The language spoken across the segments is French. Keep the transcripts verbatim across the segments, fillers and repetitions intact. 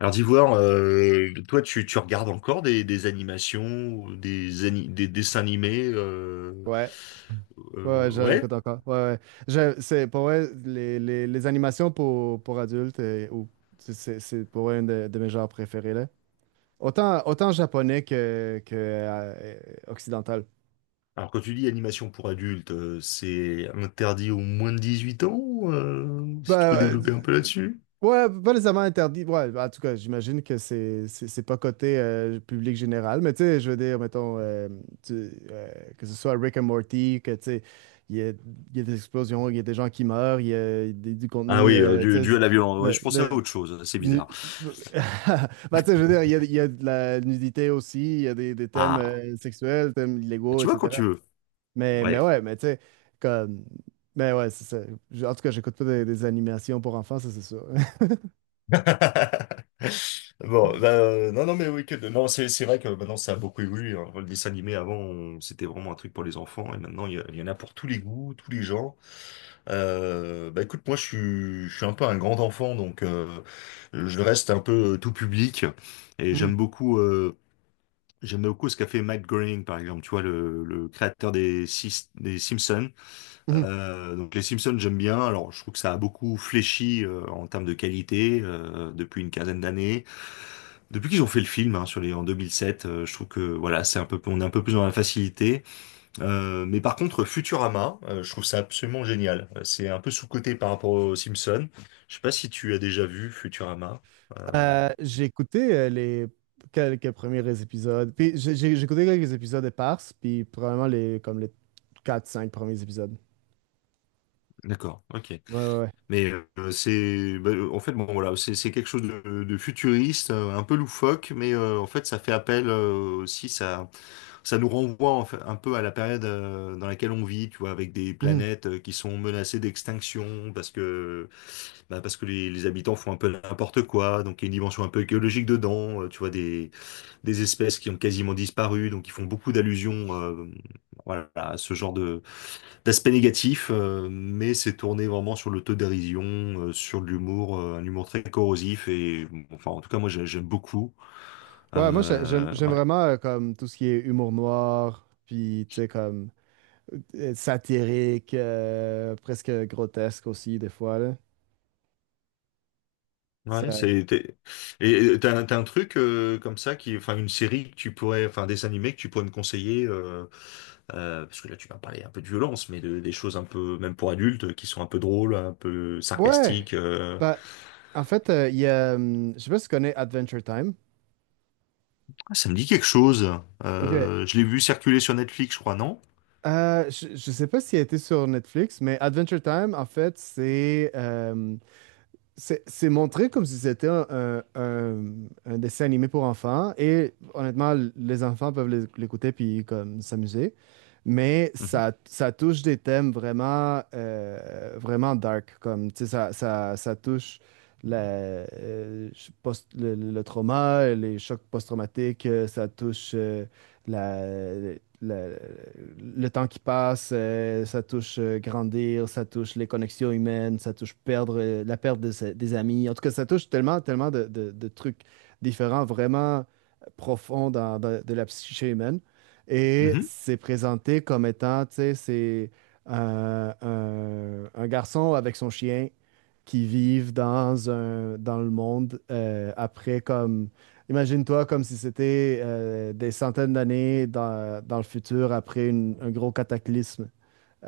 Alors d'Ivoire, euh, toi tu, tu regardes encore des, des animations, ou des, ani- des dessins animés euh, Ouais, ouais, ouais, euh, je ouais. l'écoute encore. Ouais, ouais. Je- c'est, pour vrai, les, les, les animations pour, pour adultes, euh, ou, c'est c'est- c'est pour vrai une de, de mes genres préférés, là. Autant, autant japonais que, que euh, occidental. Alors quand tu dis animation pour adultes, euh, c'est interdit aux moins de dix-huit ans, euh, si tu Bah, peux euh, développer un peu là-dessus. ouais, pas les amants interdits. Ouais, en tout cas, j'imagine que c'est c'est c'est pas côté euh, public général, mais tu sais, je veux dire, mettons, euh, tu- euh, que ce soit Rick and Morty, que tu sais, il y a, il y a des explosions, il y a des gens qui meurent, il y a des- du Ah contenu, oui, euh, euh, tu dû, sais, dû à c'est- la violence. Ouais, le- je pensais à le- autre chose, c'est nu- bizarre. Bah, tu sais, je veux dire, il y a, il y a de la nudité aussi, il y a des, des thèmes Ah, euh, sexuels, thèmes illégaux, tu vois quand et cetera. tu veux. Mais, mais Ouais. ouais, mais tu sais, comme. Mais ouais, c'est ça. J- En tout cas, j'écoute pas des, des animations pour enfants, ça, c'est sûr. Bon, bah, euh, non, non, mais oui, que de- non, c'est c'est vrai que maintenant ça a beaucoup évolué, hein. Le dessin animé avant, on- c'était vraiment un truc pour les enfants, et maintenant il y, a- il y en a pour tous les goûts, tous les genres. Euh, bah écoute, moi je suis, je suis un peu un grand enfant, donc euh, je reste un peu euh, tout public, et Mhm, j'aime beaucoup, euh, j'aime beaucoup ce qu'a fait Matt Groening, par exemple, tu vois, le, le créateur des, Sis- des Simpsons. mhm. Euh, donc les Simpsons, j'aime bien. Alors, je trouve que ça a beaucoup fléchi euh, en termes de qualité euh, depuis une quinzaine d'années. Depuis qu'ils ont fait le film hein, sur les en deux mille sept, euh, je trouve que voilà, c'est un peu, on est un peu plus dans la facilité. Euh, mais par contre, Futurama, euh, je trouve ça absolument génial. Euh, C'est un peu sous-coté par rapport aux Simpsons. Je sais pas si tu as déjà vu Futurama. Euh, Euh, j'ai écouté euh, les quelques premiers épisodes. Puis j'ai j'ai- j'ai écouté quelques épisodes éparses, puis probablement les, comme les quatre cinq premiers épisodes. d'accord, ok. Ouais, ouais, ouais. Mais euh, c'est, bah, euh, en fait, bon voilà, c'est c'est quelque chose de, de futuriste, euh, un peu loufoque, mais euh, en fait, ça fait appel euh, aussi, ça, ça nous renvoie en fait, un peu à la période euh, dans laquelle on vit, tu vois, avec des Mhm. planètes euh, qui sont menacées d'extinction parce que, bah, parce que les, les habitants font un peu n'importe quoi, donc il y a une dimension un peu écologique dedans, euh, tu vois, des, des espèces qui ont quasiment disparu, donc ils font beaucoup d'allusions, euh, voilà, à ce genre de. L'aspect négatif, euh, mais c'est tourné vraiment sur l'autodérision, euh, sur l'humour, euh, un humour très corrosif et bon, enfin en tout cas moi j'ai- j'aime beaucoup. Ouais, moi, j'ai- j'aime Euh, j'aime ouais, vraiment euh, comme tout ce qui est humour noir, puis tu sais, comme euh, satirique, euh, presque grotesque aussi, des fois, là. ouais, Ça. c'est t'es- et et t'as, t'as un truc euh, comme ça qui, enfin une série que tu pourrais, enfin des animés que tu pourrais me conseiller euh, euh, parce que là tu m'as parlé un peu de violence, mais de, des choses un peu même pour adultes qui sont un peu drôles, un peu Ouais. sarcastiques, euh. Bah, en fait, euh, il y a, hum, je sais pas si tu connais Adventure Time. Ah, ça me dit quelque chose. Ok. Euh, je l'ai vu circuler sur Netflix, je crois, non? Euh, je, je sais pas s'il a été sur Netflix, mais Adventure Time, en fait, c'est euh, C'est c'est montré comme si c'était un, un- un- un dessin animé pour enfants et honnêtement, l- les enfants peuvent l'é- l'écouter puis comme s'amuser, mais Mhm. ça, ça touche des thèmes vraiment, euh, vraiment dark, comme tu sais, ça, ça, ça touche la, euh, je- post- le, le- le trauma, les chocs post-traumatiques, euh, ça touche euh, le, le temps qui passe, euh, ça touche euh, grandir, ça touche les connexions humaines, ça touche perdre, euh, la perte de ses- des amis. En tout cas, ça touche tellement, tellement de, de- de trucs différents, vraiment euh, profonds dans, dans- de la psyché humaine. Et Mhm. c'est présenté comme étant, tu sais, c'est euh, un, un garçon avec son chien qui vivent dans un, dans le monde euh, après comme. Imagine-toi comme si c'était euh, des centaines d'années dans, dans le futur après une- un gros cataclysme.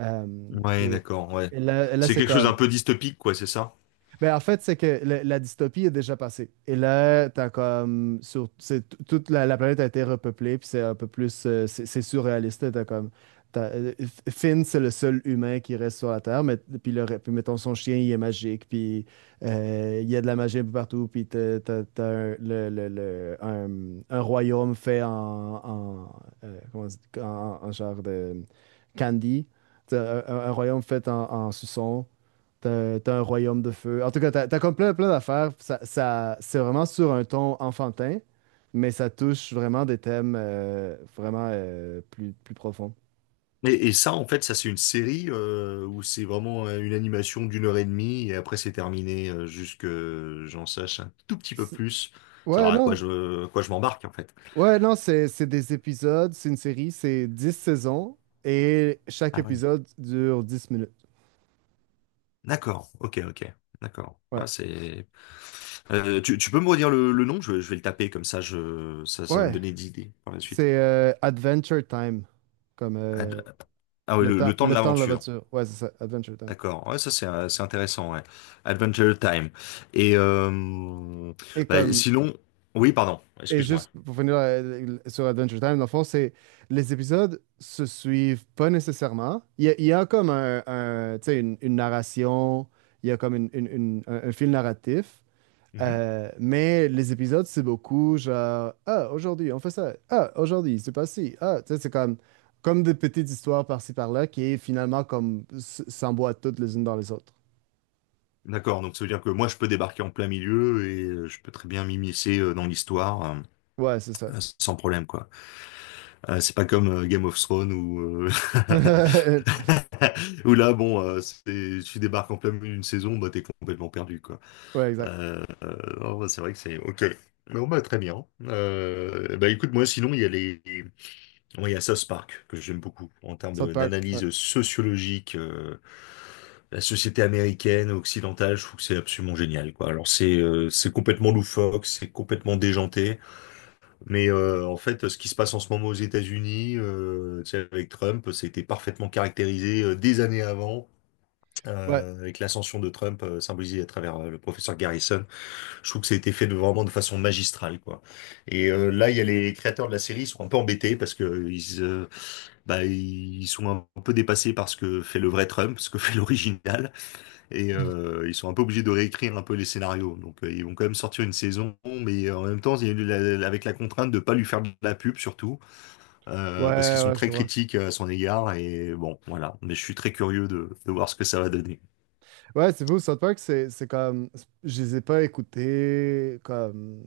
Euh, Ouais, et, d'accord, ouais. et là, là, C'est c'est quelque chose d'un comme, peu dystopique, quoi, c'est ça? ben, en fait, c'est que la, la dystopie est déjà passée. Et là, t'as comme. Sur, c'est, t- toute la, la planète a été repeuplée, puis c'est un peu plus. euh, c'est c'est surréaliste. Là, T'as comme. t'as- euh, F- Finn, c'est le seul humain qui reste sur la Terre, mais puis, le, re- puis mettons son chien, il est magique, puis euh, il y a de la magie un peu partout, puis t'as, t'as- t'as un, le, le- le- un, un royaume fait en. En, euh, comment on dit- en, en genre de candy. T'as Un, un- un royaume fait en, en suçon. T'as t'as un royaume de feu. En tout cas, t'as t'as comme plein, plein d'affaires. Ça, ça- c'est vraiment sur un ton enfantin, mais ça touche vraiment des thèmes euh, vraiment euh, plus, plus profonds. Et, et ça, en fait, ça, c'est une série euh, où c'est vraiment euh, une animation d'une heure et demie et après, c'est terminé euh, jusque euh, j'en sache un tout petit peu C'est- plus, Ouais, savoir à quoi non. je, à quoi je m'embarque, en fait. Ouais, non, c'est c'est des épisodes, c'est une série, c'est dix saisons et chaque Ah oui. épisode dure dix minutes. D'accord, ok, ok, d'accord. Ouais. Ouais, c'est… Euh, tu, tu peux me redire le, le nom? Je, vais je vais le taper, comme ça, je, ça, ça va me Ouais. donner des idées par la suite. C'est euh, Adventure Time, comme euh, Ad- Ah oui, le le, temps, le temps de le temps de la l'aventure. voiture. Ouais, c'est ça, Adventure Time. D'accord, ouais, ça c'est euh, c'est intéressant, ouais. Adventure Time. Et euh, Et bah, comme sinon, oui, pardon, Et excuse-moi. juste pour finir euh, sur Adventure Time, dans le fond, c'est les épisodes se suivent pas nécessairement. Il y a, il y a comme un, un- tu sais, une, une narration, il y a comme une- une- une- un, un fil narratif, Mhm. euh, mais les épisodes, c'est beaucoup genre, ah, aujourd'hui, on fait ça, ah, aujourd'hui, c'est pas ci, ah, tu sais, c'est comme, comme des petites histoires par-ci par-là qui est finalement comme s- s'emboîtent toutes les unes dans les autres. D'accord, donc ça veut dire que moi je peux débarquer en plein milieu et euh, je peux très bien m'immiscer euh, dans l'histoire euh, Ouais, c'est ça. euh, sans problème, quoi. Euh, c'est pas comme euh, Game of Thrones ou où là, bon, euh, c'est- tu débarques en plein milieu d'une saison, bah t'es complètement perdu, quoi. Ouais, exact. Euh, euh, non, bah, c'est vrai que c'est ok. Bon, bah très bien. Euh, bah écoute, moi sinon il y a les. Oui, il y a South Park, que j'aime beaucoup, en termes South de- Park, ouais. d'analyse sociologique, euh, la société américaine, occidentale, je trouve que c'est absolument génial, quoi. Alors c'est euh, c'est complètement loufoque, c'est complètement déjanté, mais euh, en fait, ce qui se passe en ce moment aux États-Unis, euh, tu sais, avec Trump, ça a été parfaitement caractérisé euh, des années avant, Ouais, euh, avec l'ascension de Trump, euh, symbolisée à travers euh, le professeur Garrison. Je trouve que ça a été fait de, vraiment de façon magistrale, quoi. Et euh, là, il y a les créateurs de la série, ils sont un peu embêtés parce que euh, ils, euh, bah, ils sont un peu dépassés par ce que fait le vrai Trump, ce que fait l'original, et euh, ils sont un peu obligés de réécrire un peu les scénarios. Donc, euh, ils vont quand même sortir une saison, mais euh, en même temps, il y a eu la- avec la contrainte de pas lui faire de la pub surtout, euh, parce qu'ils ouais, sont ouais, je très comprends. critiques euh, à son égard. Et bon, voilà. Mais je suis très curieux de, de voir ce que ça va donner. Ouais, c'est fou, South Park, c'est c'est comme. Je les ai pas écoutés comme.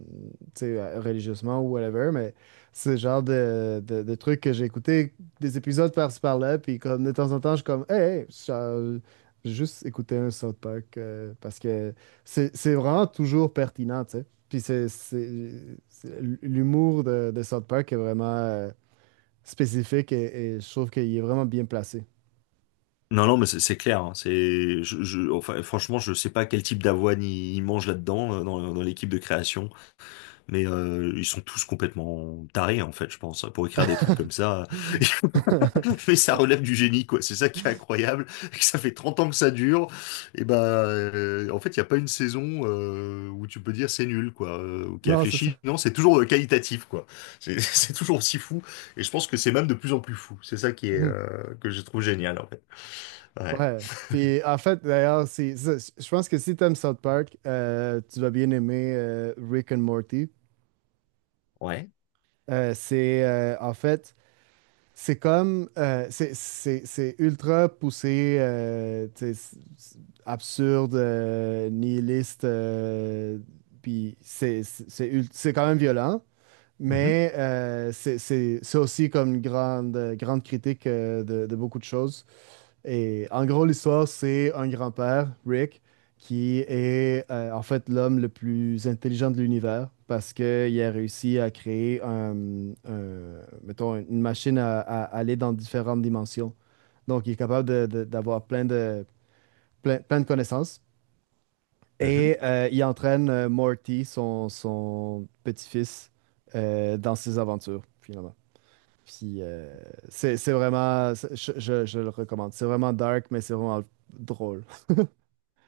Tu sais, euh, religieusement ou whatever, mais c'est le genre de, de, de trucs que j'ai écouté des épisodes par-ci par-là, puis comme de temps en temps, je suis comme, hey, hey, ça- j'ai juste écouté un South Park euh, parce que c'est c'est vraiment toujours pertinent, tu sais. Puis c'est. C'est- c'est- L'humour de, de South Park est vraiment euh, spécifique et, et je trouve qu'il est vraiment bien placé. Non, non, mais c'est c'est clair, hein. C'est, je, je- enfin, franchement, je sais pas quel type d'avoine ils ils mangent là-dedans, euh, dans, dans l'équipe de création, mais euh, ils sont tous complètement tarés, en fait, je pense, pour écrire des trucs comme ça. Mais ça relève du génie, quoi. C'est ça qui est incroyable. Ça fait trente ans que ça dure. Et ben, euh, en fait, il y a pas une saison euh, où tu peux dire c'est nul, quoi, euh, ou qui a Non, c'est ça. fléchi. Non, c'est toujours euh, qualitatif, quoi. C'est c'est toujours aussi fou. Et je pense que c'est même de plus en plus fou. C'est ça qui est euh, que je trouve génial, en fait. Ouais. Ouais. Puis en fait, d'ailleurs, c'est ça. Je pense que si t'aimes South Park, euh, tu vas bien aimer euh, Rick and Morty. Ouais. Euh, c'est euh, en fait, c'est comme euh, c'est c'est- c'est ultra poussé, euh, tu sais, c'est- c'est absurde, euh, nihiliste. Euh, puis c'est c'est c'est ul- c'est quand même violent, Mhm, mais euh, c'est c'est- c'est aussi comme une grande grande critique euh, de de beaucoup de choses. Et en gros, l'histoire, c'est un grand-père, Rick, qui est euh, en fait l'homme le plus intelligent de l'univers parce qu'il a réussi à créer un, un- mettons, une machine à, à aller dans différentes dimensions. Donc, il est capable de- de- d'avoir plein de, plein, plein de connaissances. mhm. Et euh, il entraîne euh, Morty, son, son petit-fils, euh, dans ses aventures, finalement. Puis, euh, c'est c'est vraiment, c'est- je, je je le recommande. C'est vraiment dark, mais c'est vraiment drôle.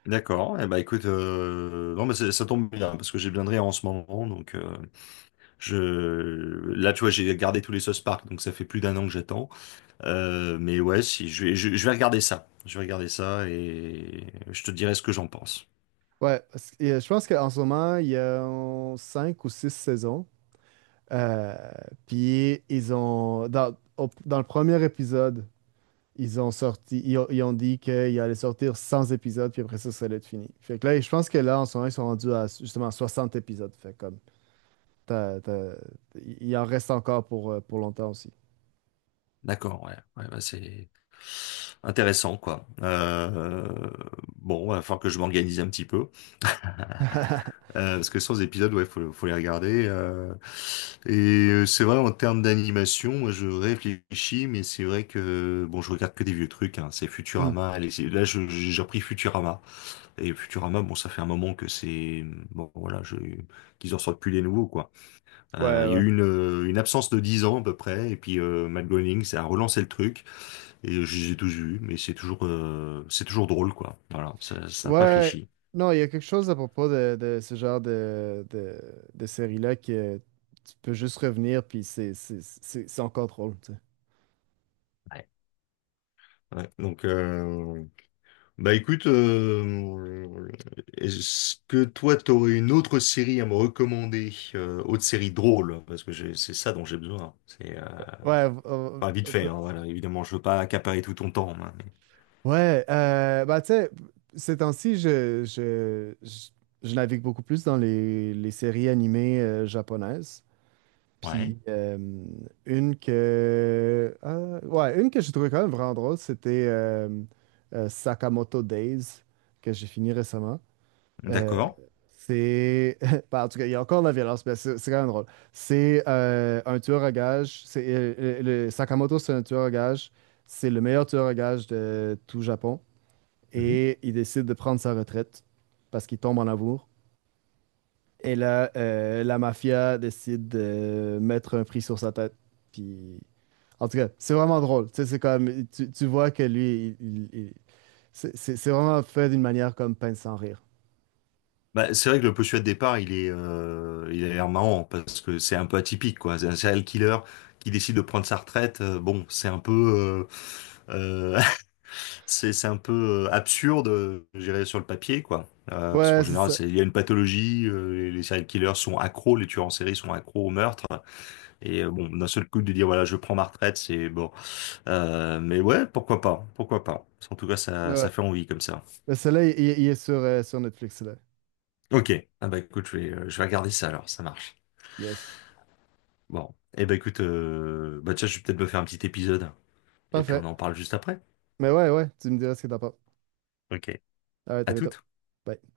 D'accord. Eh ben, écoute, euh, non, mais c'est- ça tombe bien parce que j'ai bien de rire en ce moment. Donc, euh, je là, tu vois, j'ai gardé tous les sauce Park, donc ça fait plus d'un an que j'attends. Euh, mais ouais, si je vais, je, je vais regarder ça. Je vais regarder ça et je te dirai ce que j'en pense. Ouais, parce que, euh, je pense qu'en ce moment, il y a euh, cinq ou six saisons. Euh, puis ils ont dans, au- dans le premier épisode, ils ont sorti, ils ont, ils ont dit qu'il allait sortir cent épisodes, puis après ça, ça allait être fini. Fait que là, je pense que là, en ce moment, ils sont rendus à justement soixante épisodes. Fait comme t'as- t'as- il en reste encore pour, euh, pour longtemps aussi. D'accord. Ouais. Ouais, bah, c'est intéressant, quoi. Euh, bon, il va falloir que je m'organise un petit peu. Euh, parce que sans épisodes, ouais, faut, faut les regarder, euh. et euh, c'est vrai, en termes d'animation, moi, je réfléchis, mais c'est vrai que bon, je regarde que des vieux trucs. Hein, c'est Hmm. Futurama. Allez, c'est- là, je- j'ai repris Futurama. Et Futurama, bon, ça fait un moment que c'est bon, voilà, je, qu'ils en sortent plus les nouveaux, quoi. Ouais, Euh, Il y a ouais. eu une, euh, une absence de dix ans à peu près, et puis euh, Matt Groening, ça a relancé le truc. Et j'ai tout vu, mais c'est toujours, euh, c'est toujours drôle, quoi. Voilà, ça, ça a pas Ouais, fléchi. non, il y a quelque chose à propos de, de ce genre de, de, de série-là que tu peux juste revenir, puis c'est c'est- c'est- c'est encore drôle, tu sais. Ouais. Ouais, donc. Euh… Bah écoute, euh, est-ce que toi t'aurais une autre série à me recommander, euh, autre série drôle, parce que j'ai- c'est ça dont j'ai besoin. C'est euh, Ouais, euh, enfin vite un fait, peu- hein, voilà. Évidemment, je veux pas accaparer tout ton temps, hein, mais. ouais, euh, bah tu sais, ces temps-ci, je, je, je, je navigue beaucoup plus dans les, les séries animées euh, japonaises. Ouais. Puis euh, une que... ah, ouais, une que j'ai trouvée quand même vraiment drôle, c'était euh, euh, Sakamoto Days, que j'ai fini récemment. Euh, D'accord. c'est. Bah, en tout cas, il y a encore de la violence, mais c'est c'est quand même drôle. C'est euh, un tueur à gages. C'est, euh, le, le- Sakamoto, c'est un tueur à gages. C'est le meilleur tueur à gages de tout Japon. Et il décide de prendre sa retraite parce qu'il tombe en amour. Et là, euh, la mafia décide de mettre un prix sur sa tête. Puis. En tout cas, c'est vraiment drôle. Tu sais, c'est comme. Tu, tu vois que lui, il- il- il- c'est c'est- c'est vraiment fait d'une manière comme peine sans rire. Bah, c'est vrai que le postulat de départ, il est, euh, il a l'air marrant parce que c'est un peu atypique, quoi. C'est un serial killer qui décide de prendre sa retraite, euh, bon, c'est un peu, euh, euh, c'est c'est un peu euh, absurde, euh, je dirais, sur le papier, quoi. Euh, parce qu'en Ouais, c'est général, ça. c'est- il y a une pathologie, euh, les les serial killers sont accros, les tueurs en série sont accros au meurtre. Et euh, bon, d'un seul coup de dire voilà, je prends ma retraite, c'est bon. Euh, mais ouais, pourquoi pas, pourquoi pas. En tout cas, ça, Ouais. ça fait envie comme ça. Mais celui-là, il, il- il est sur, euh, sur Netflix, là. Ok. Ah bah écoute, je vais, euh, je vais regarder ça alors. Ça marche. Yes. Bon. Eh ben écoute, euh, bah tiens, je vais peut-être me faire un petit épisode. Et puis on Parfait. en parle juste après. Mais ouais, ouais, tu me diras ce que t'en penses. Ok. All right, à À bientôt. toutes. Bye.